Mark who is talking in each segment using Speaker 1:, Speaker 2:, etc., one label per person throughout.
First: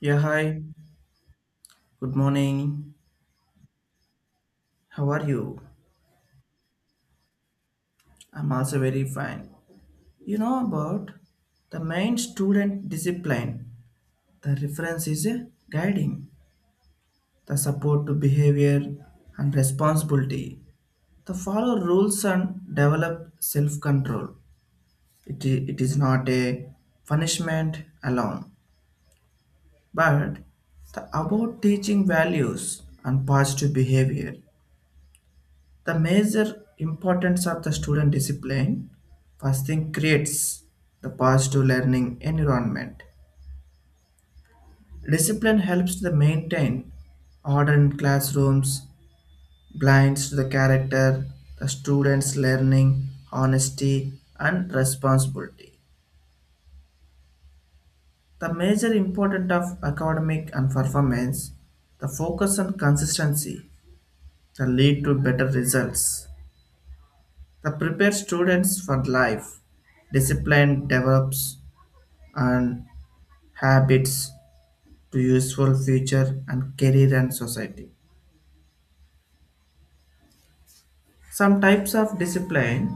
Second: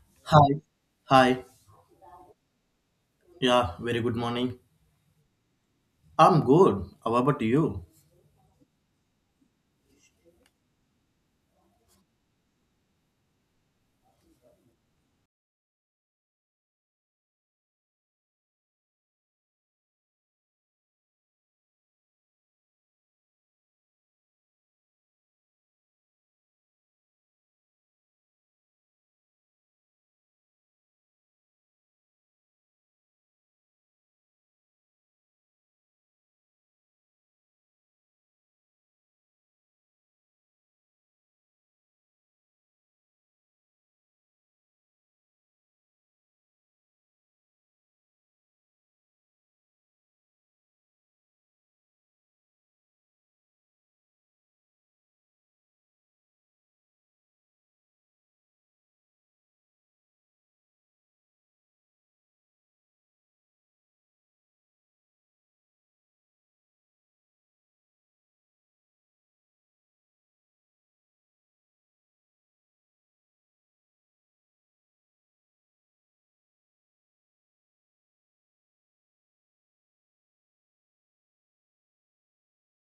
Speaker 1: Yeah,
Speaker 2: Hi.
Speaker 1: hi.
Speaker 2: Hi.
Speaker 1: Good morning.
Speaker 2: Yeah, very good morning.
Speaker 1: How are you?
Speaker 2: I'm good. How about you?
Speaker 1: I'm also very fine. You know about the main student discipline. The reference is a guiding, the support to behavior and responsibility. The follow rules and develop self-control. It is not a punishment alone, but the about teaching values and positive behavior. The major importance of the student discipline first thing creates the positive learning environment. Discipline helps to maintain order in classrooms, blinds to the character, the students' learning, honesty, and responsibility. The major importance of academic and performance, the focus on consistency, the lead to better results. The prepare students for life. Discipline develops and habits to useful future and career and society. Some types of discipline.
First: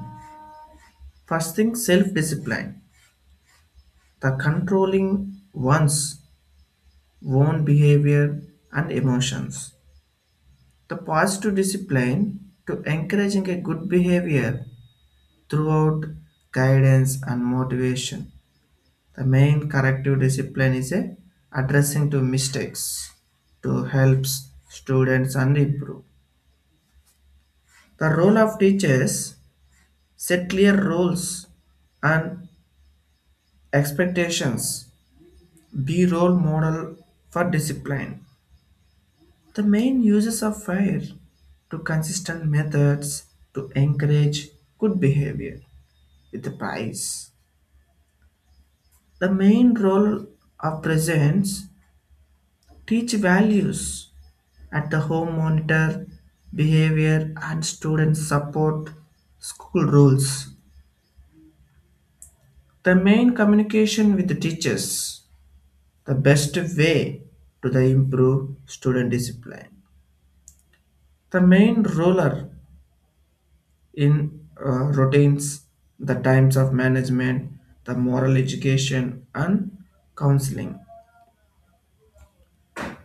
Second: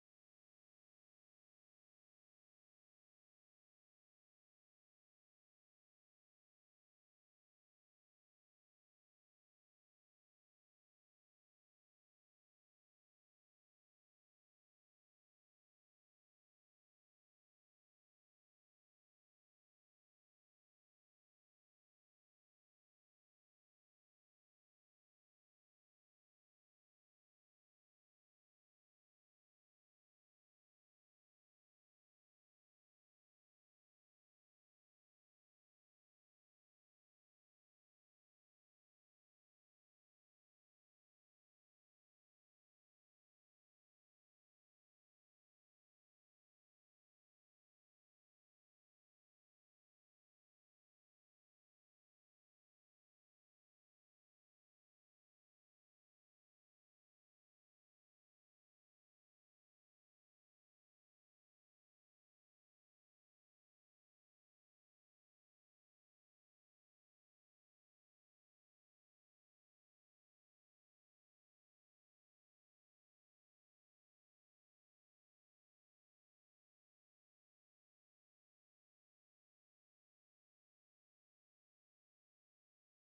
Speaker 1: First thing, self-discipline, the controlling one's own behavior and emotions. The positive discipline to encouraging a good behavior throughout guidance and motivation. The main corrective discipline is a addressing to mistakes to helps students and improve. The role of teachers set clear roles and expectations. Be role model for discipline. The main uses of fire to consistent methods to encourage good behavior with the prize. The main role of presence teach values at the home monitor behavior and student support school rules. The main communication with the teachers the best way to the improve student discipline. The main roller in routines, the times of management, the moral education and counseling.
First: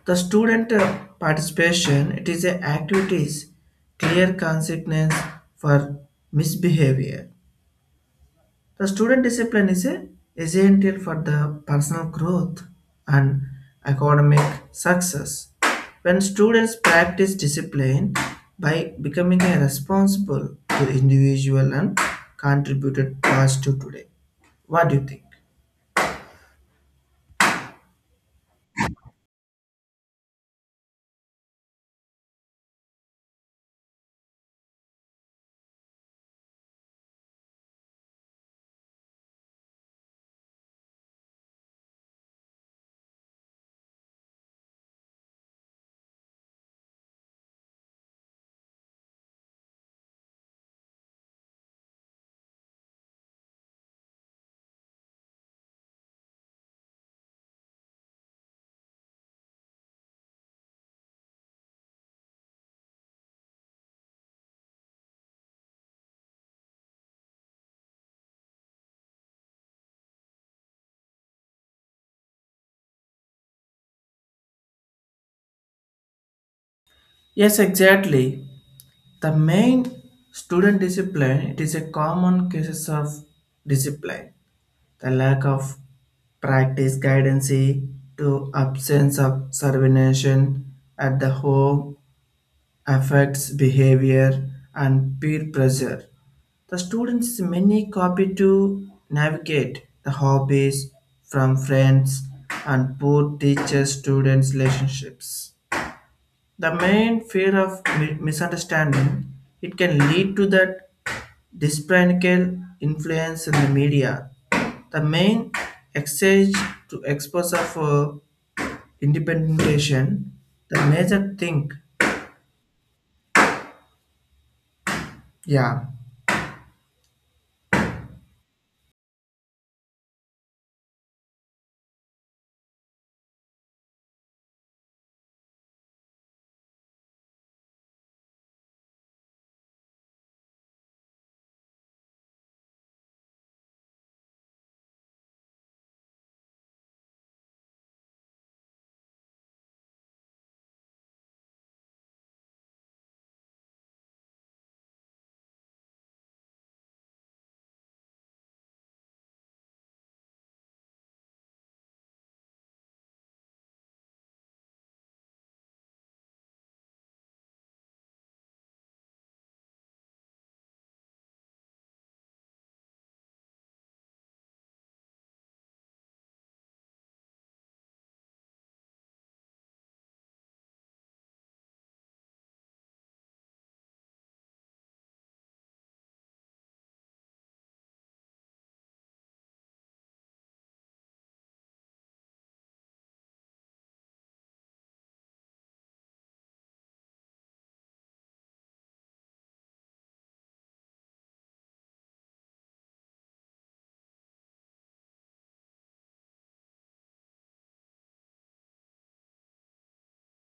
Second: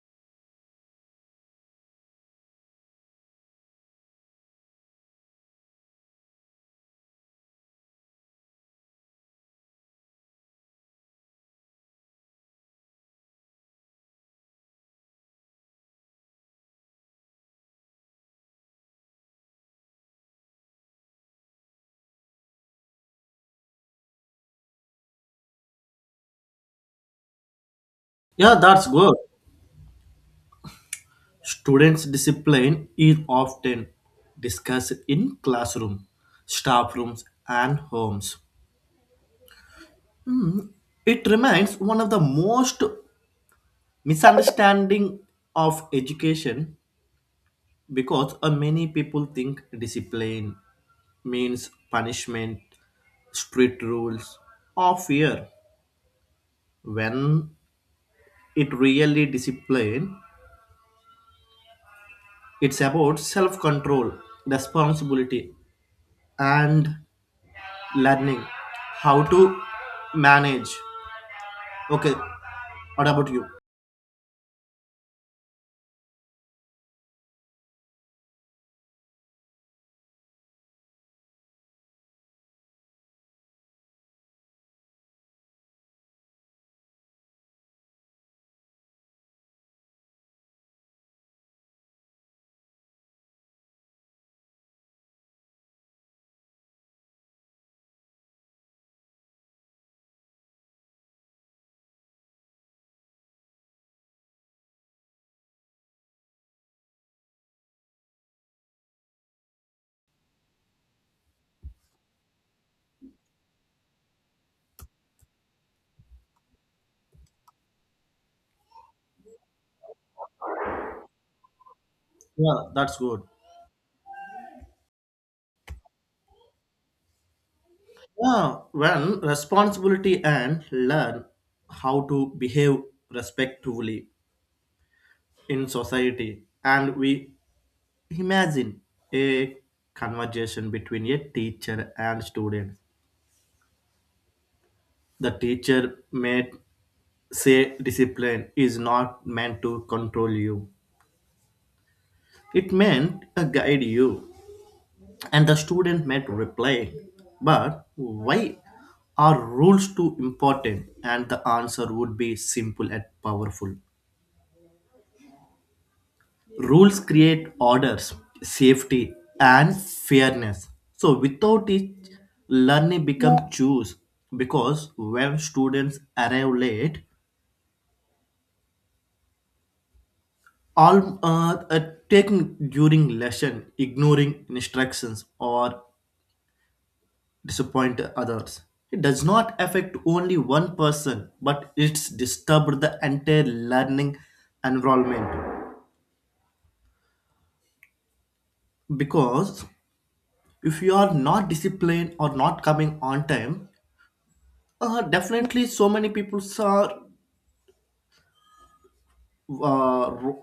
Speaker 1: The student participation it is a activities clear consequence for misbehavior. The student discipline is a essential for the personal growth and academic success. When students practice discipline by becoming a responsible to individual and contributed positive today. What do you think?
Speaker 2: Yeah, that's good. Students' discipline is often discussed in classroom, staff rooms, and homes. It remains one of the most misunderstanding of education because many people think discipline means punishment, strict rules, or fear when it really discipline. It's about self control, responsibility, and learning how to manage. Okay, what about you?
Speaker 1: Yes, exactly. The main student discipline it is a common cases of discipline. The lack of practice guidance to absence of supervision at the home affects behavior and peer pressure. The students many copy to navigate the hobbies from friends and poor teacher students relationships. The main fear of misunderstanding it can lead to that. Despicable influence in the media. The main exchange to exposure for independentiation, the major thing.
Speaker 2: Yeah, that's good.
Speaker 1: Yeah.
Speaker 2: Yeah, when responsibility and learn how to behave respectfully in society, and we imagine a conversation between a teacher and student. The teacher may say discipline is not meant to control you. It meant a guide you. And the student might reply, but why are rules too important? And the answer would be simple and powerful. Rules create orders, safety, and fairness. So without it, learning becomes choose because when students arrive late, all taking during lesson, ignoring instructions or disappoint others. It does not affect only one person, but it's disturbed the entire learning environment. Because if you are not disciplined or not coming on time, definitely so many people are uh, ru-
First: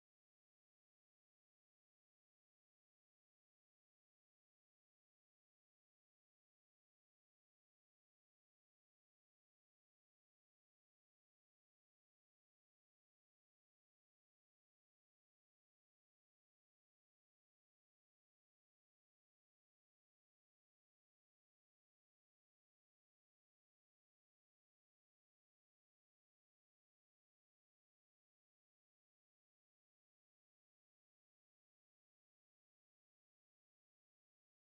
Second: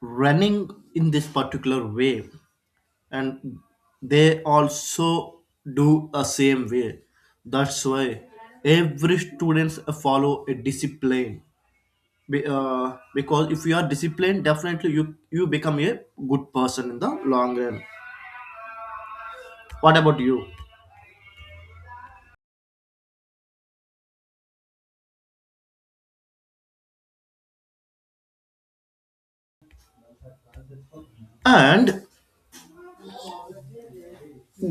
Speaker 2: running in this particular way and they also do a same way, that's why every students follow a discipline. Because if you are disciplined, definitely you become a good person in the long run. What about you? And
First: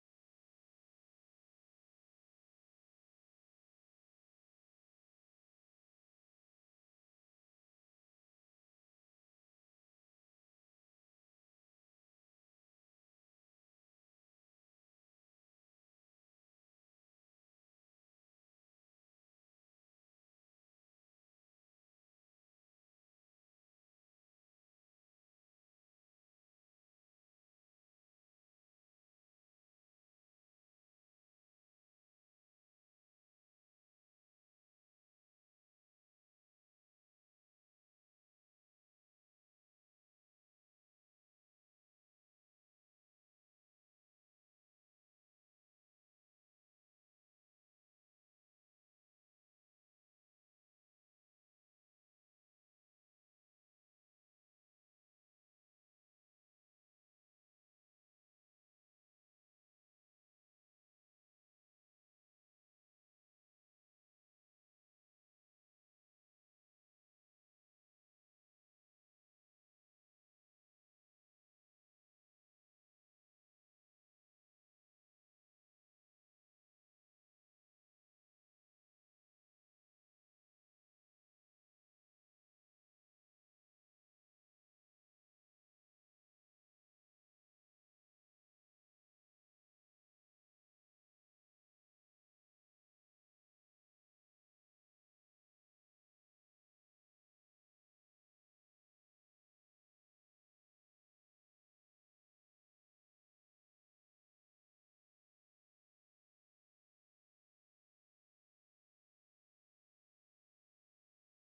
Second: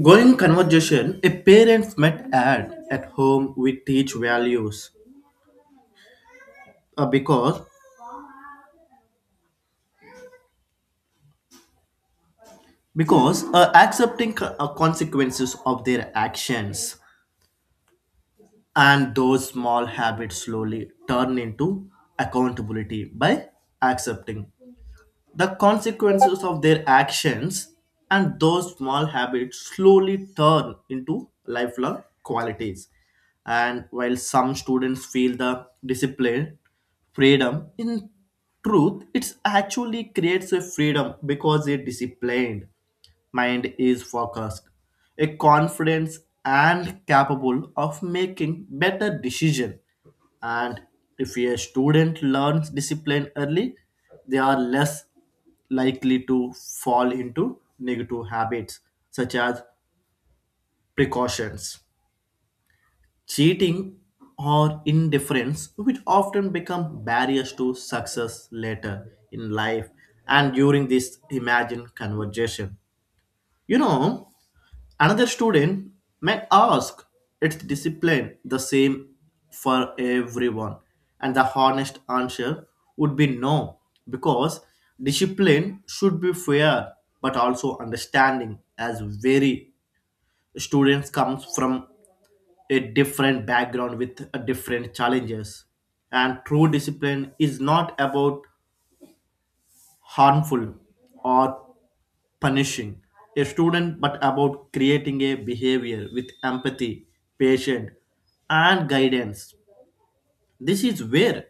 Speaker 2: going conversation a parent might add at home we teach values, uh, because because accepting consequences of their actions, and those small habits slowly turn into accountability by accepting the consequences of their actions, and those small habits slowly turn into lifelong qualities. And while some students feel the discipline freedom in truth, it actually creates a freedom because they're disciplined mind is focused, a confident and capable of making better decision. And if a student learns discipline early, they are less likely to fall into negative habits such as precautions, cheating, or indifference, which often become barriers to success later in life. And during this imagined conversation, you know, another student may ask its discipline the same for everyone, and the honest answer would be no, because discipline should be fair but also understanding, as very students comes from a different background with a different challenges, and true discipline is not about harmful or punishing a student, but about creating a behavior with empathy, patience, and guidance. This is where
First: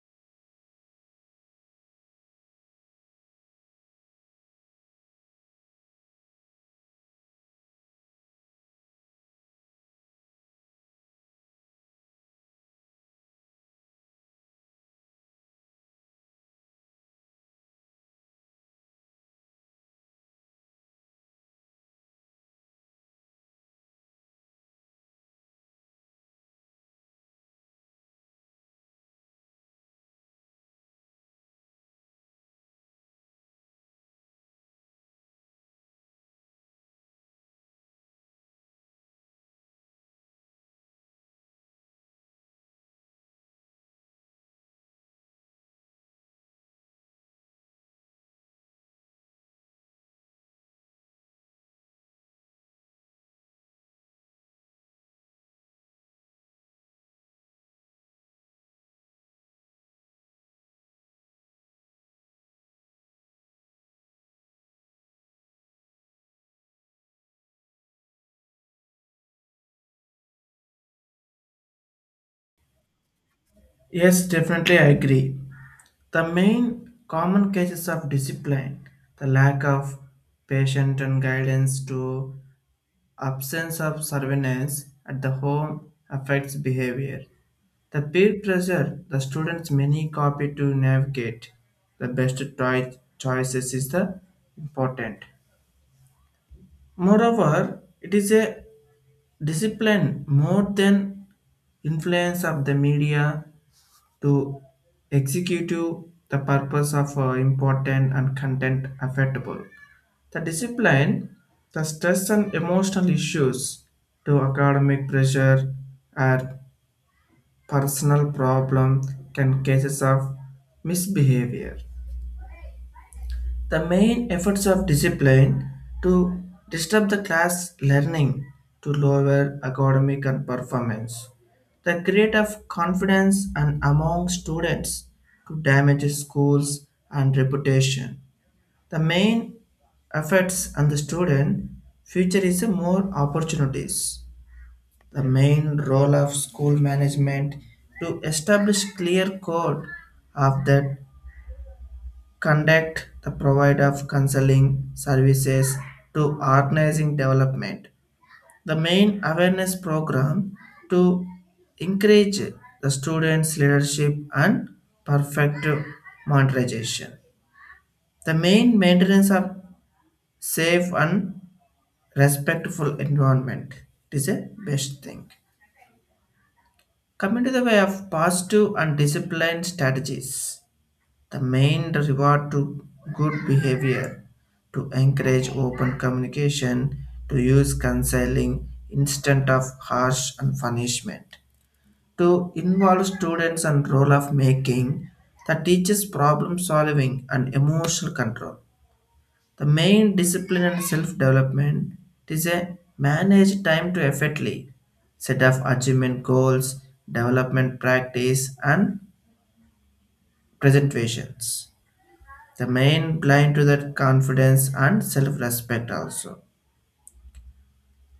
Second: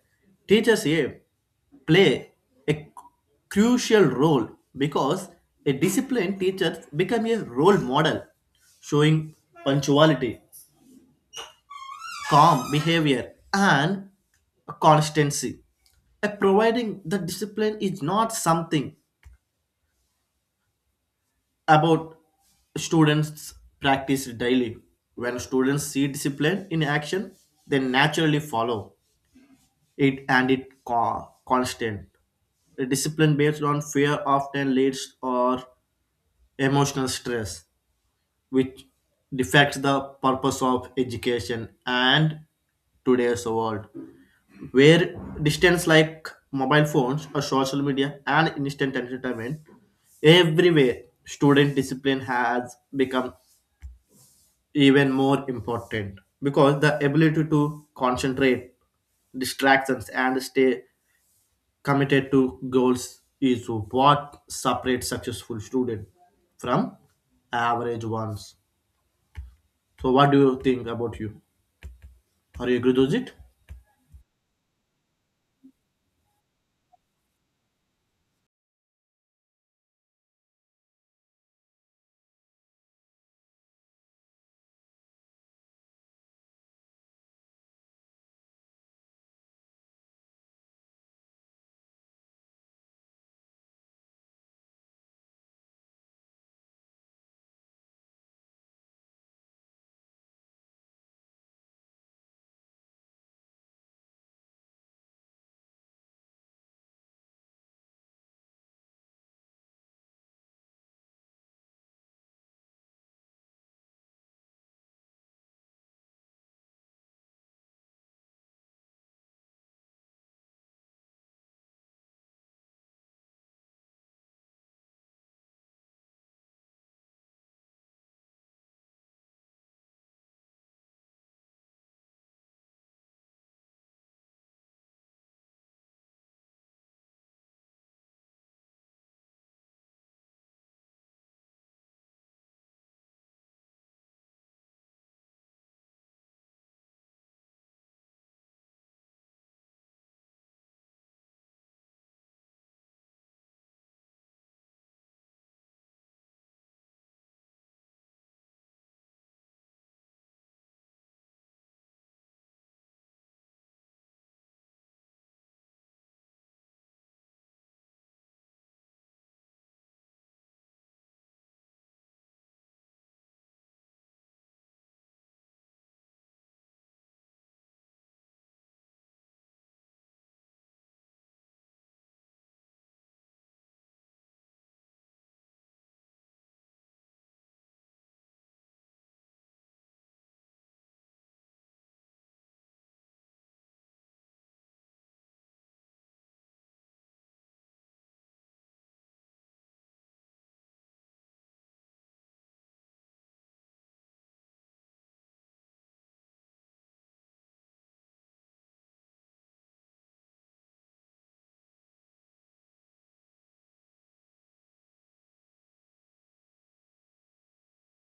Speaker 2: teachers play a crucial role because a disciplined teacher becomes a role model, showing punctuality, calm behavior, and constancy. A providing the discipline is not something about students practice daily. When students see discipline in action, they naturally follow it and it constant. A discipline based on fear often leads or emotional stress which defects the purpose of education. And today's world where distance like mobile phones or social media and instant entertainment everywhere, student discipline has become even more important because the ability to concentrate distractions and stay committed to goals is what separates successful students from average ones. So, what do you think about you? Are you agree with it?
Speaker 1: Yes, definitely I agree. The main common cases of discipline, the lack of patient and guidance to absence of surveillance at the home affects behavior. The peer pressure the students many copy to navigate the best choices is the important. Moreover, it is a discipline more than influence of the media to executive the purpose of important and content affectable. The discipline, the stress and emotional issues to academic pressure are personal problem can cases of misbehavior. The main efforts of discipline to disturb the class learning to lower academic and performance. The create of confidence and among students to damage schools and reputation. The main efforts on the student future is more opportunities. The main role of school management to establish clear code of that conduct the provide of counseling services to organizing development. The main awareness program to encourage the students leadership and perfect monetization. The main maintenance of safe and respectful environment it is a best thing. Coming to the way of positive and disciplined strategies, the main reward to good behavior to encourage open communication, to use counseling instead of harsh and punishment, to involve students and role of making that teaches problem solving and emotional control. The main discipline and self-development is a managed time to effectively set of achievement goals, development practice, and presentations. The main blind to that confidence and self-respect also.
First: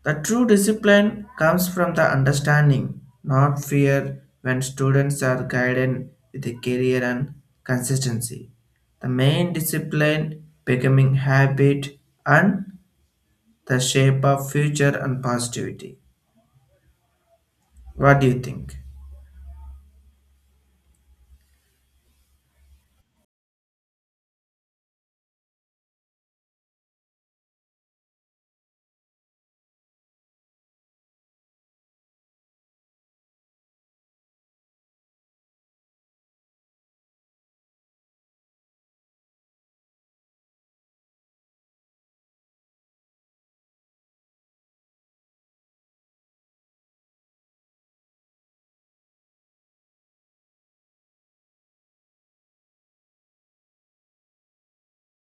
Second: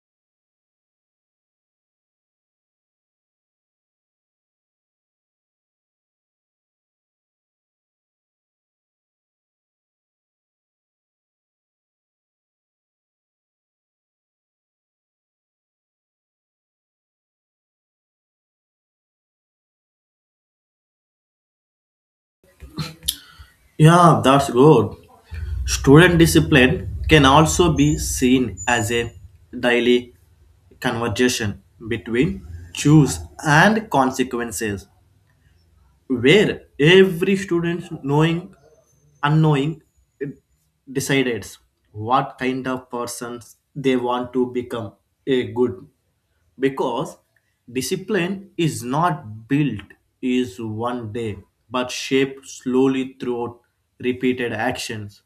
Speaker 1: The true discipline comes from the understanding, not fear, when students are guided with a career and consistency. The main discipline becoming habit and the shape of future and positivity. What do you think?
Speaker 2: Yeah, that's good. Student discipline can also be seen as a daily conversation between choose and consequences, where every student knowing, unknowing, decides what kind of persons they want to become a good, because discipline is not built is one day but shaped slowly throughout repeated actions.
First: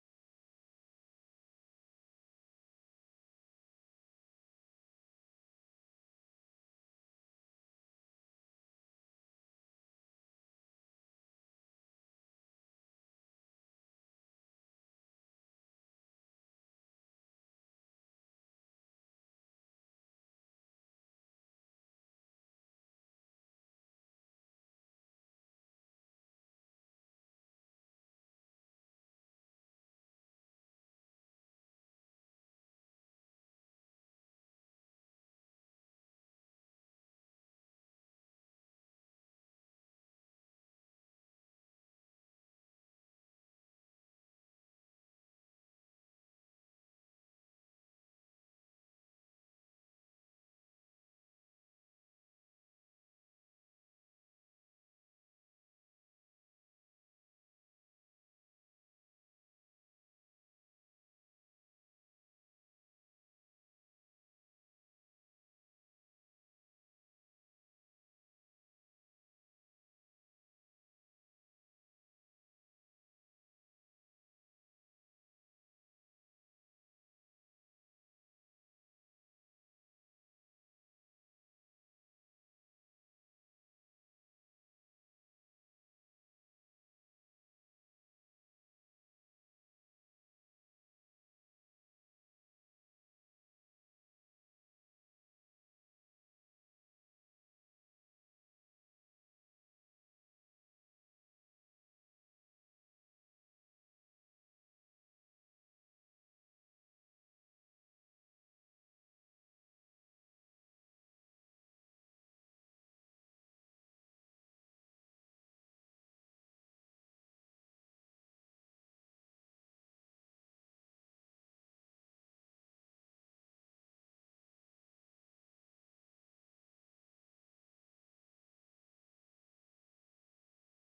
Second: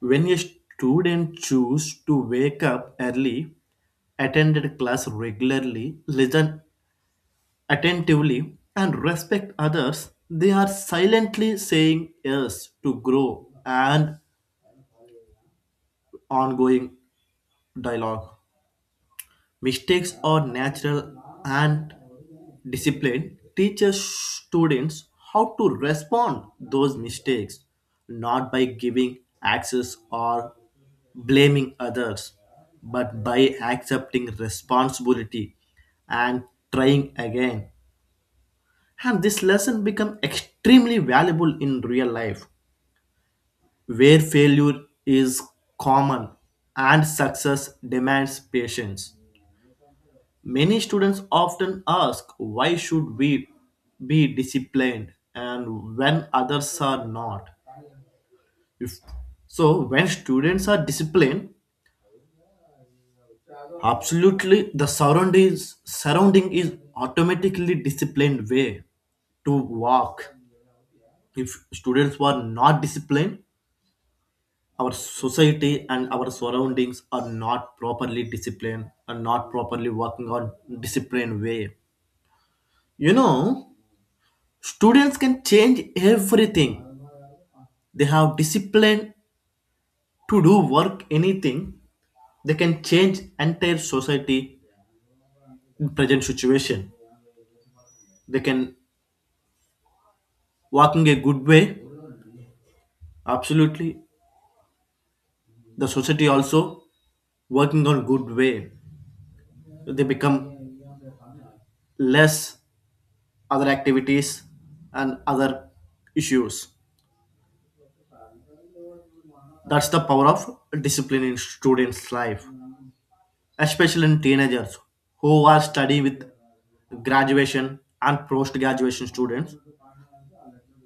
Speaker 2: When a student choose to wake up early, attended class regularly, listen attentively and respect others, they are silently saying yes to grow and ongoing dialogue. Mistakes are natural, and discipline teaches students how to respond those mistakes, not by giving access or blaming others, but by accepting responsibility and trying again. And this lesson become extremely valuable in real life, where failure is common and success demands patience. Many students often ask why should we be disciplined and when others are not. If so, when students are disciplined, absolutely the surrounding is automatically disciplined way to walk. If students were not disciplined, our society and our surroundings are not properly disciplined and not properly working on disciplined way. You know, students can change everything. They have discipline to do work anything. They can change entire society in present situation. They can working a good way. Absolutely, the society also working on good way. They become less other activities and other issues. That's the power of discipline in students' life, especially in teenagers who are study with graduation and post graduation students.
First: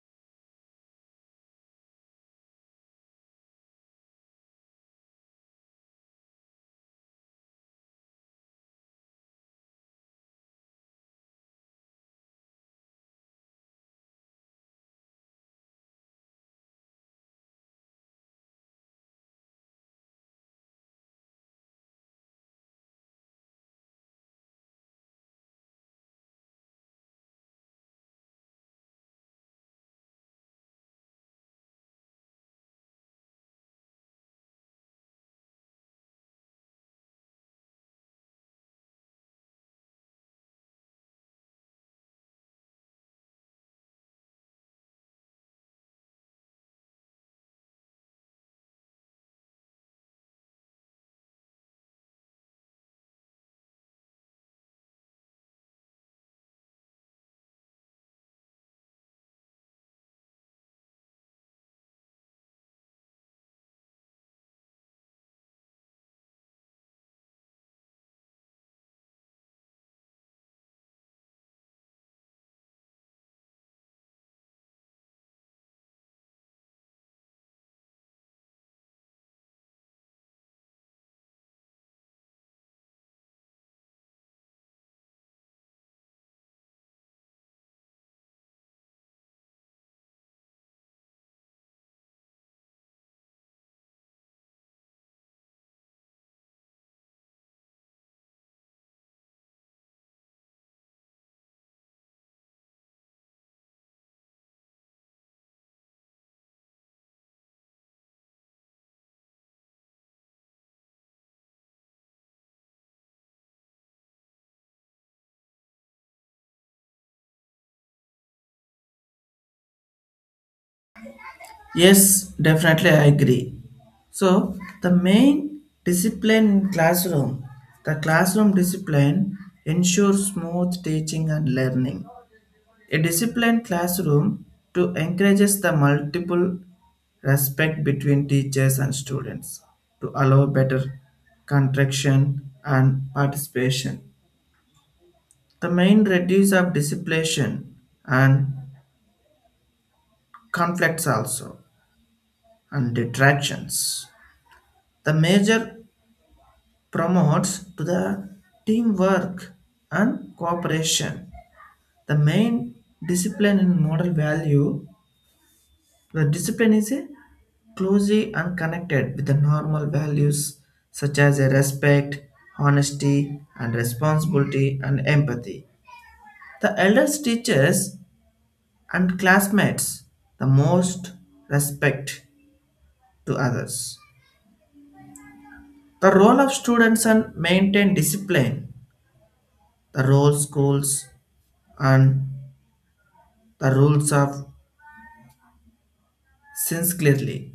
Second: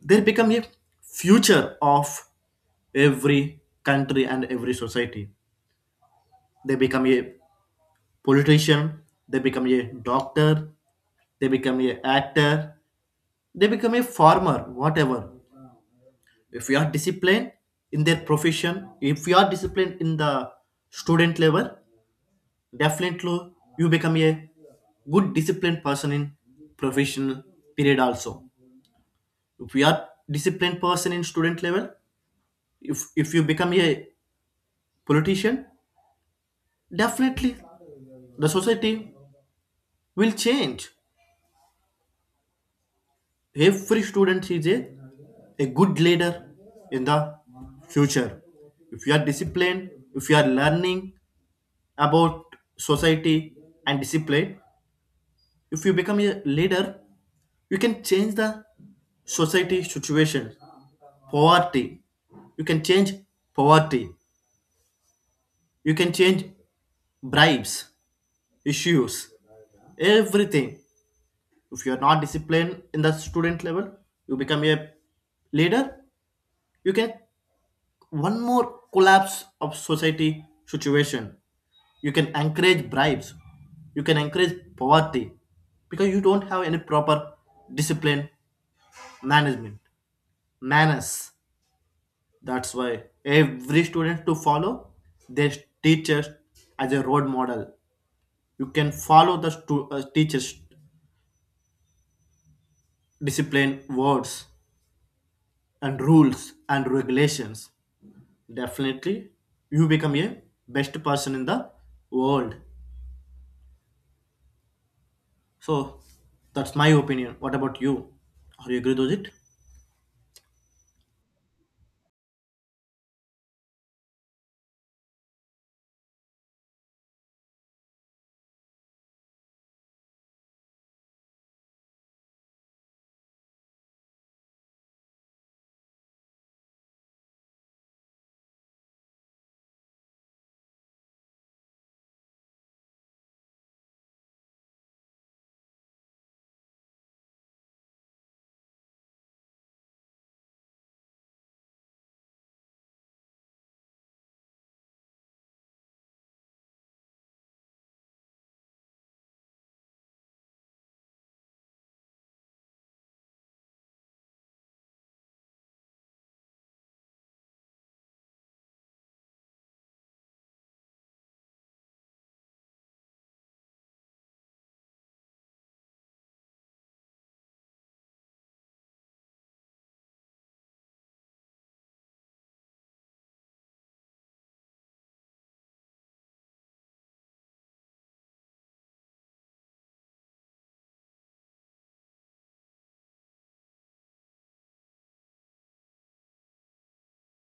Speaker 2: They become a future of every country and every society. They become a politician, they become a doctor, they become a actor, they become a farmer, whatever. If you are disciplined in their profession, if you are disciplined in the student level, definitely you become a good disciplined person in professional period also. If you are disciplined person in student level, if you become a politician, definitely the society will change. Every student is a good leader in the future. If you are disciplined, if you are learning about society and discipline, if you become a leader, you can change the society situation poverty. You can change poverty. You can change bribes, issues, everything. If you are not disciplined in the student level, you become a leader. You can one more collapse of society situation. You can encourage bribes. You can encourage poverty because you don't have any proper discipline, management, manners. That's why every student to follow their teachers as a role model. You can follow the teacher's discipline words and rules and regulations. Definitely, you become a best person in the world. So that's my opinion. What about you? Are you agree with it?
Speaker 1: Yes, definitely I agree. So the main discipline in classroom, the classroom discipline ensures smooth teaching and learning. A disciplined classroom to encourages the multiple respect between teachers and students to allow better contraction and participation. The main reduce of discipline and conflicts also and detractions. The major promotes to the teamwork and cooperation. The main discipline in moral value, the discipline is a closely and connected with the normal values such as a respect, honesty, and responsibility and empathy. The elders teachers and classmates the most respect to others. The role of students and maintain discipline, the role schools and the rules of since clearly,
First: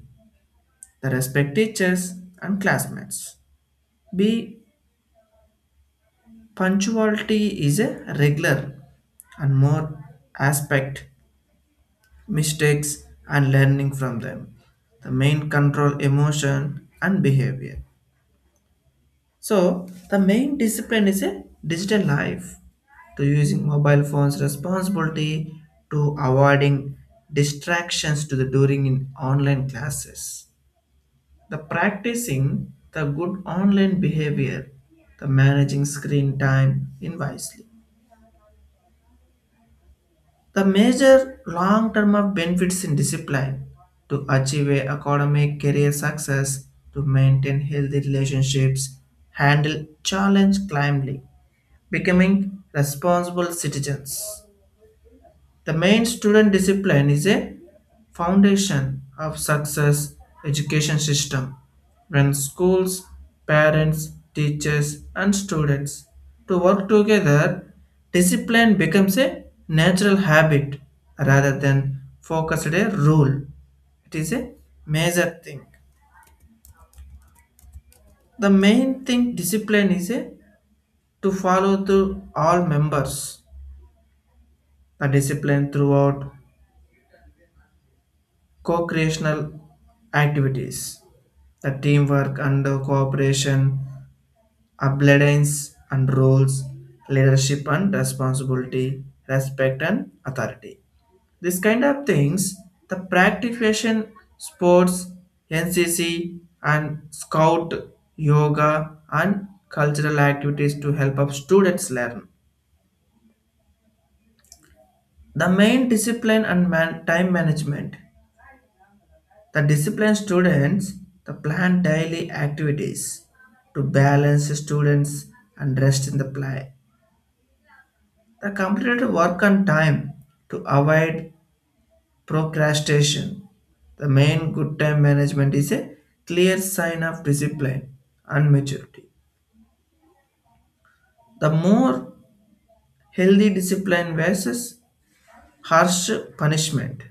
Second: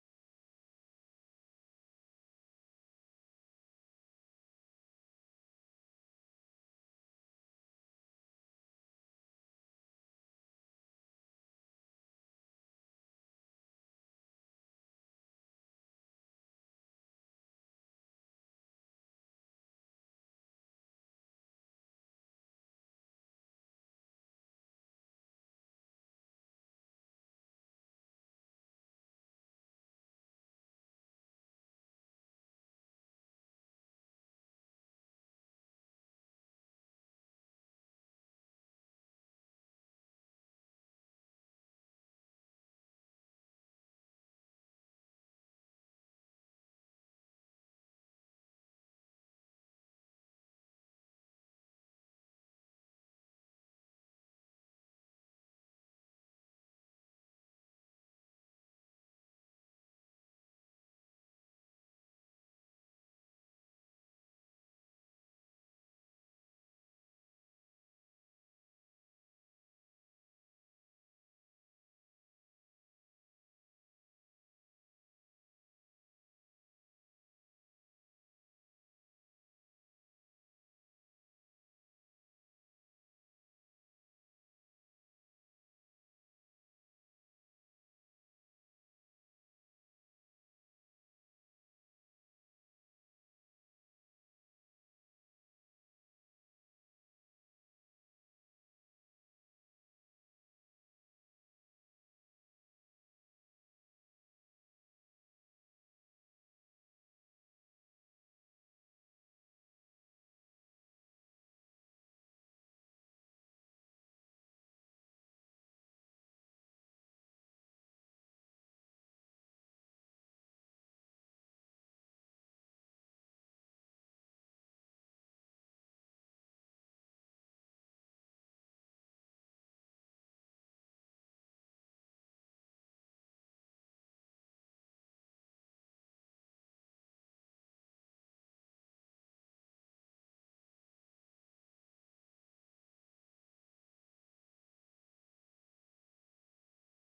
Speaker 1: the respect teachers and classmates. B punctuality is a regular and more aspect mistakes and learning from them. The main control emotion and behavior. So the main discipline is a digital life to using mobile phones responsibility to avoiding distractions to the during in online classes. The practicing the good online behavior, the managing screen time in wisely. The major long term of benefits in discipline to achieve a academic career success, to maintain healthy relationships, handle challenge calmly becoming responsible citizens. The main student discipline is a foundation of success education system when schools, parents, teachers and students to work together discipline becomes a natural habit rather than focused a rule it is a major thing. The main thing discipline is a to follow through all members the discipline throughout co-creational activities, the teamwork and the cooperation, obedience and roles, leadership and responsibility, respect and authority. This kind of things, the practication, sports, NCC and scout, yoga and cultural activities to help up students learn. The main discipline and time management. The disciplined students the plan daily activities to balance students and rest in the play. The completed work on time to avoid procrastination. The main good time management is a clear sign of discipline and maturity. The more healthy discipline versus harsh punishment.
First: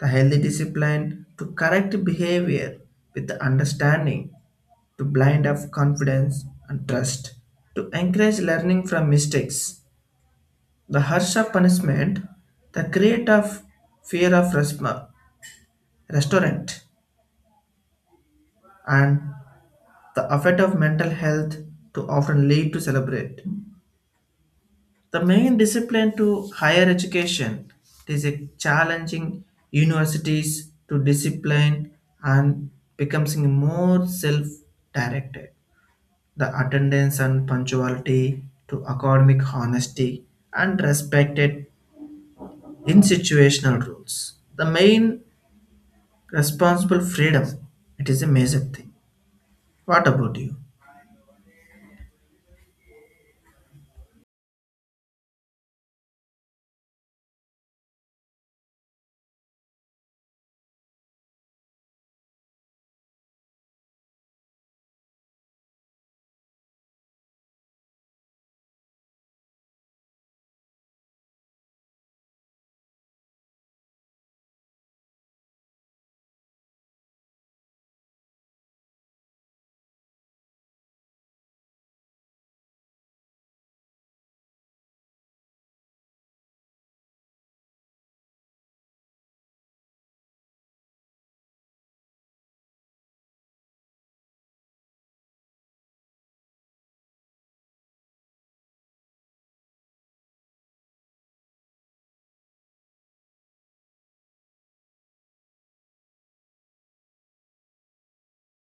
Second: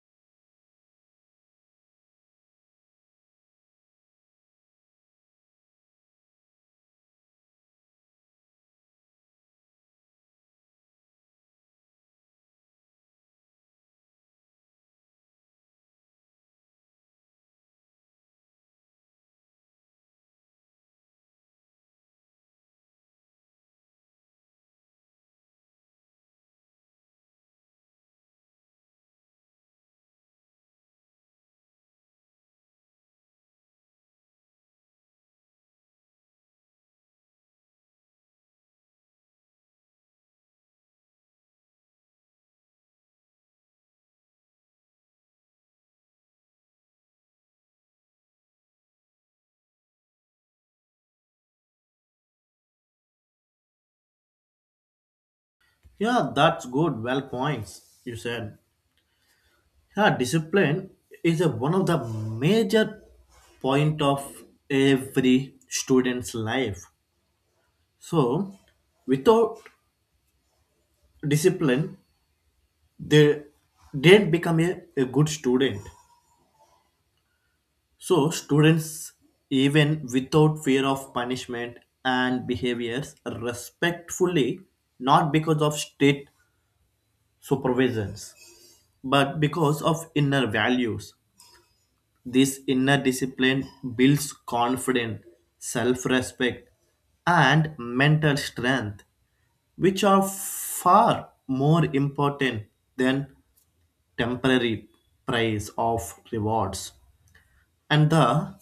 Speaker 1: The healthy discipline to correct behavior with the understanding to blind of confidence and trust, to encourage learning from mistakes. The harsh of punishment, the create of fear of restaurant, and the effect of mental health to often lead to celebrate. The main discipline to higher education is a challenging universities to discipline and becoming more self-directed. The attendance and punctuality to academic honesty and respected in situational rules. The main responsible freedom. It is a major thing. What about you?
Speaker 2: Yeah, that's good. Well points you said. Yeah, discipline is one of the major point of every student's life. So, without discipline, they didn't become a good student. So, students, even without fear of punishment and behaviors, respectfully, not because of state supervisions, but because of inner values. This inner discipline builds confidence, self respect, and mental strength, which are far more important than temporary praise of rewards. And the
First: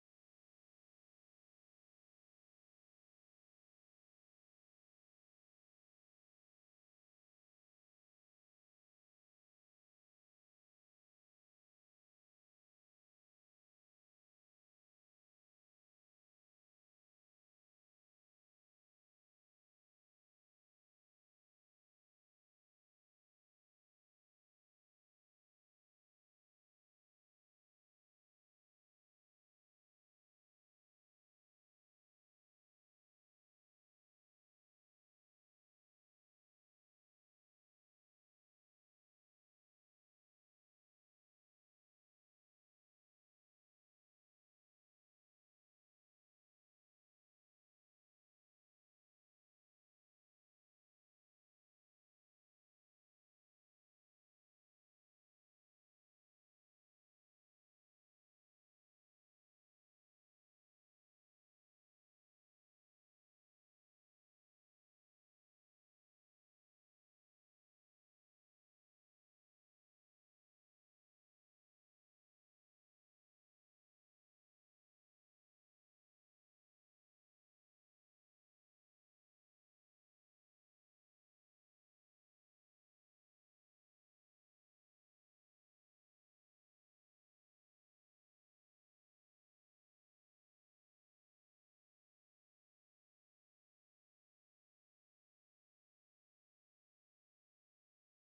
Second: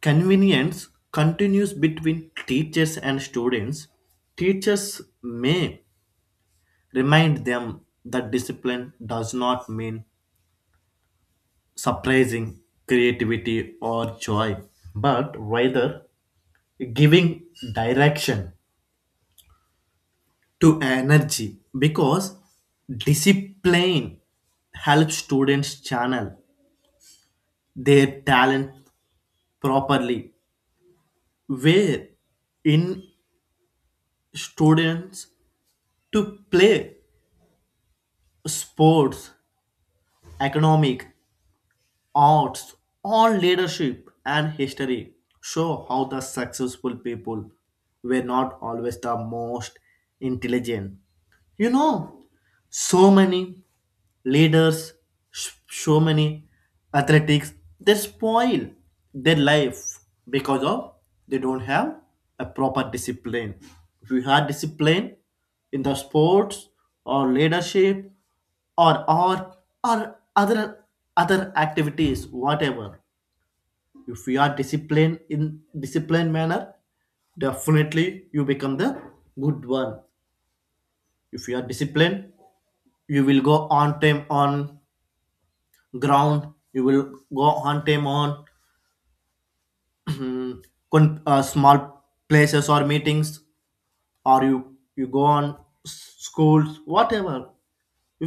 Speaker 2: convenience continues between teachers and students. Teachers may remind them that discipline does not mean suppressing creativity or joy, but rather giving direction to energy because discipline helps students channel their talent properly where in students to play sports, economic, arts or leadership and history show how the successful people were not always the most intelligent. You know, so many leaders, so many athletics, they spoil their life because of they don't have a proper discipline. If you had discipline in the sports or leadership or or or other other activities, whatever, if you are disciplined in disciplined manner, definitely you become the good one. If you are disciplined, you will go on time on ground. You will go on time on small places or meetings, or you go on schools whatever.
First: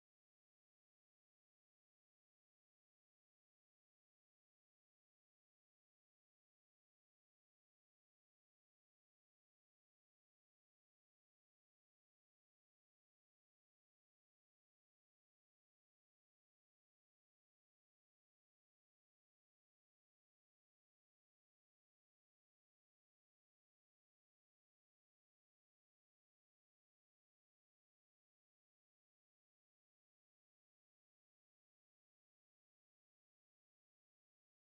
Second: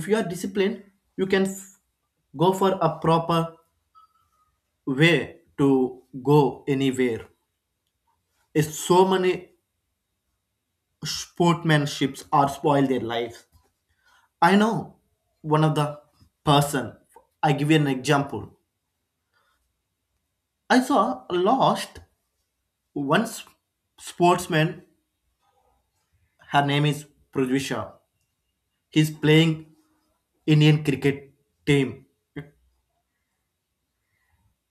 Speaker 2: If you are disciplined, you can go for a proper way to go anywhere. It's so many sportsmanships are spoil their lives. I know one of the person, I give you an example. I saw lost one sportsman, her name is Prithvisha. He's playing Indian cricket team.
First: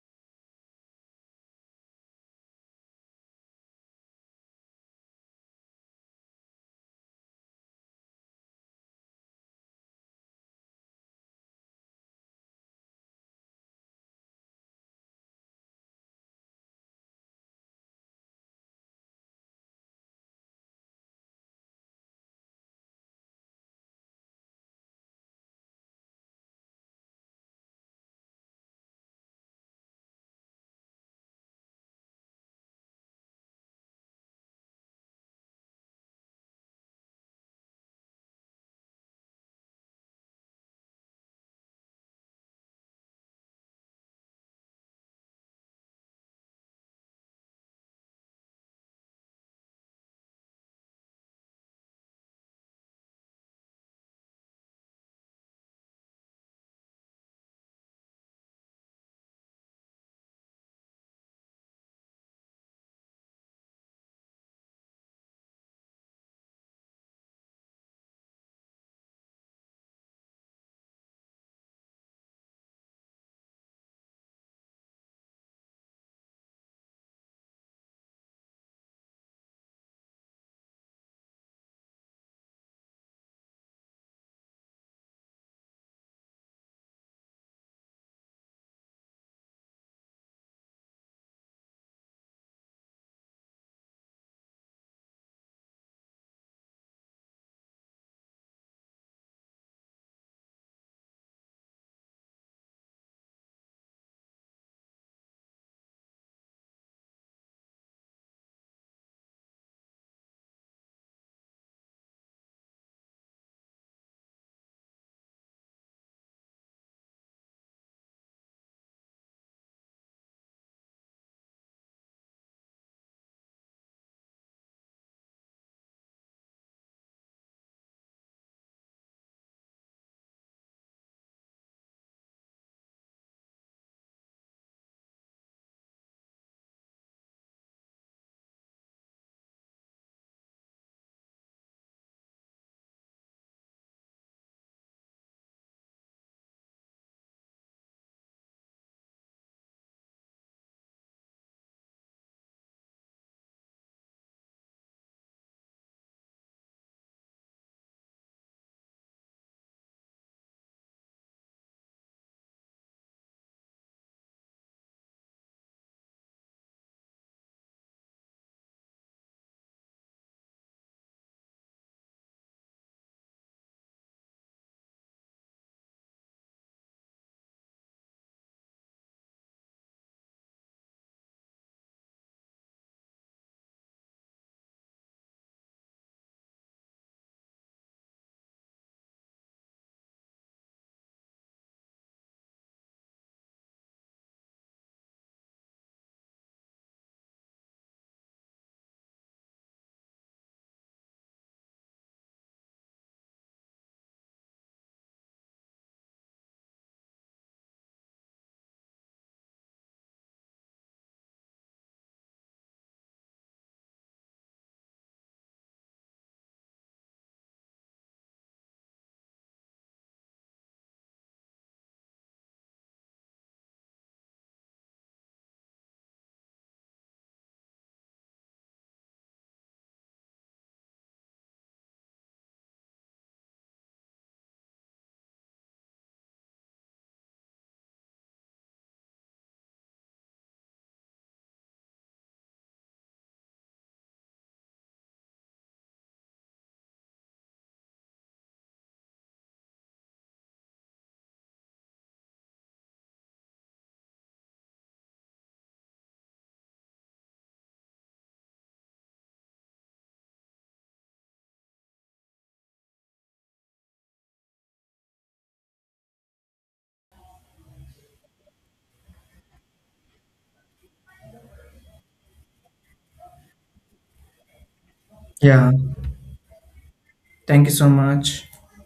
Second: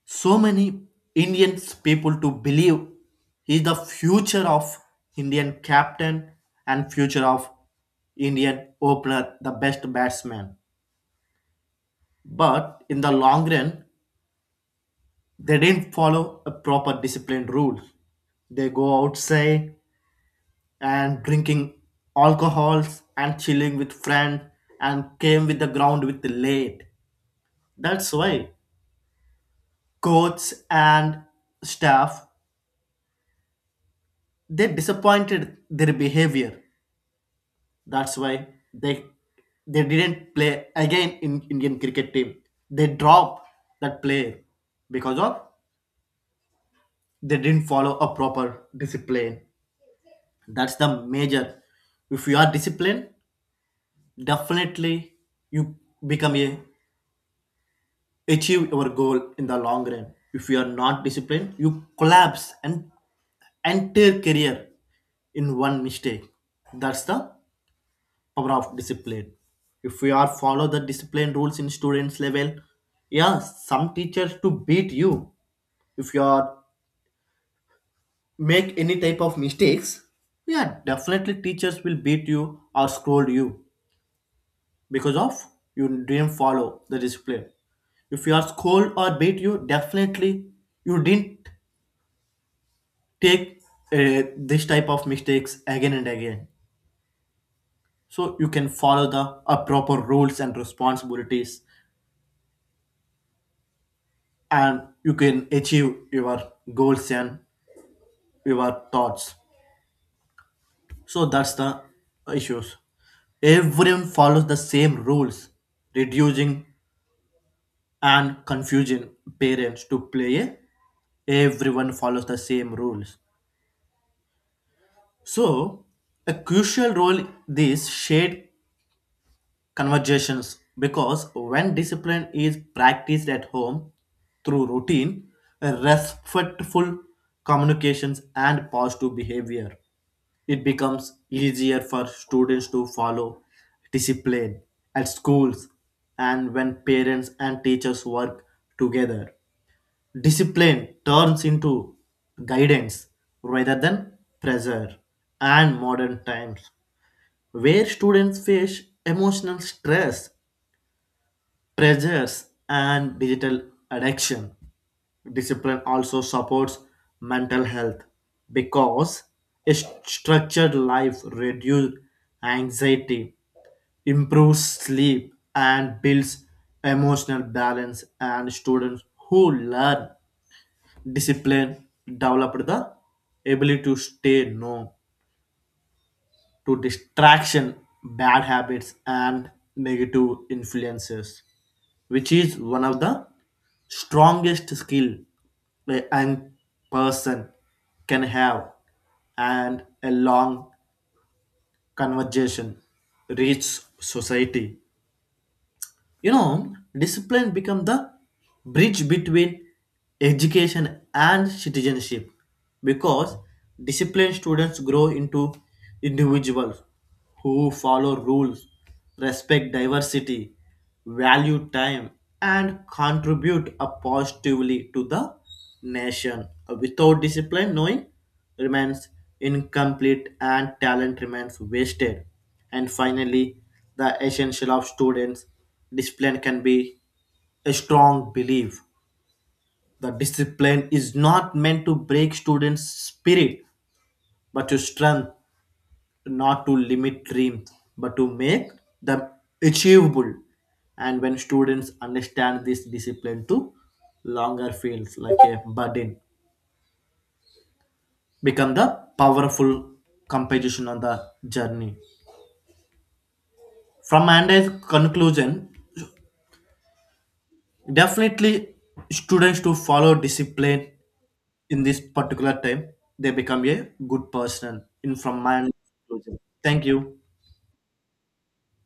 Speaker 2: So many Indian people to believe he's the future of Indian captain and future of Indian opener, the best batsman. But in the long run, they didn't follow a proper disciplined rules. They go outside and drinking alcohols and chilling with friend and came with the ground with late. That's why coach and staff they disappointed their behavior. That's why they they didn't play again in Indian cricket team. They drop that player because of they didn't follow a proper discipline. That's the major. If you are disciplined, definitely you become a achieve your goal in the long run. If you are not disciplined, you collapse an entire career in one mistake. That's the power of discipline. If we are follow the discipline rules in students level, yeah some teachers to beat you if you are make any type of mistakes. Yeah, definitely teachers will beat you or scold you because of you didn't follow the discipline. If you are scolded or beat you, definitely you didn't take this type of mistakes again and again. So you can follow the proper rules and responsibilities, and you can achieve your goals and your thoughts. So that's the issues. Everyone follows the same rules, reducing and confusing parents to play a everyone follows the same rules, so a crucial role this shared conversations because when discipline is practiced at home through routine, respectful communications, and positive behavior, it becomes easier for students to follow discipline at schools. And when parents and teachers work together, discipline turns into guidance rather than pressure. And modern times where students face emotional stress pressures and digital addiction. Discipline also supports mental health because a structured life reduces anxiety, improves sleep, and builds emotional balance. And students who learn discipline develop the ability to stay no to distraction, bad habits, and negative influences, which is one of the strongest skill a young person can have. And a long conversation reach society, you know, discipline become the bridge between education and citizenship because disciplined students grow into individuals who follow rules, respect diversity, value time, and contribute positively to the nation. Without discipline knowing remains incomplete and talent remains wasted. And finally, the essential of students' discipline can be a strong belief. The discipline is not meant to break students' spirit, but to strengthen, not to limit dreams, but to make them achievable. And when students understand this discipline to longer feels like a burden, become the powerful composition on the journey. From Andy's conclusion, definitely students to follow discipline in this particular time, they become a good person. In from my
Speaker 1: Yeah,
Speaker 2: conclusion. Thank you.
Speaker 1: thank you so much.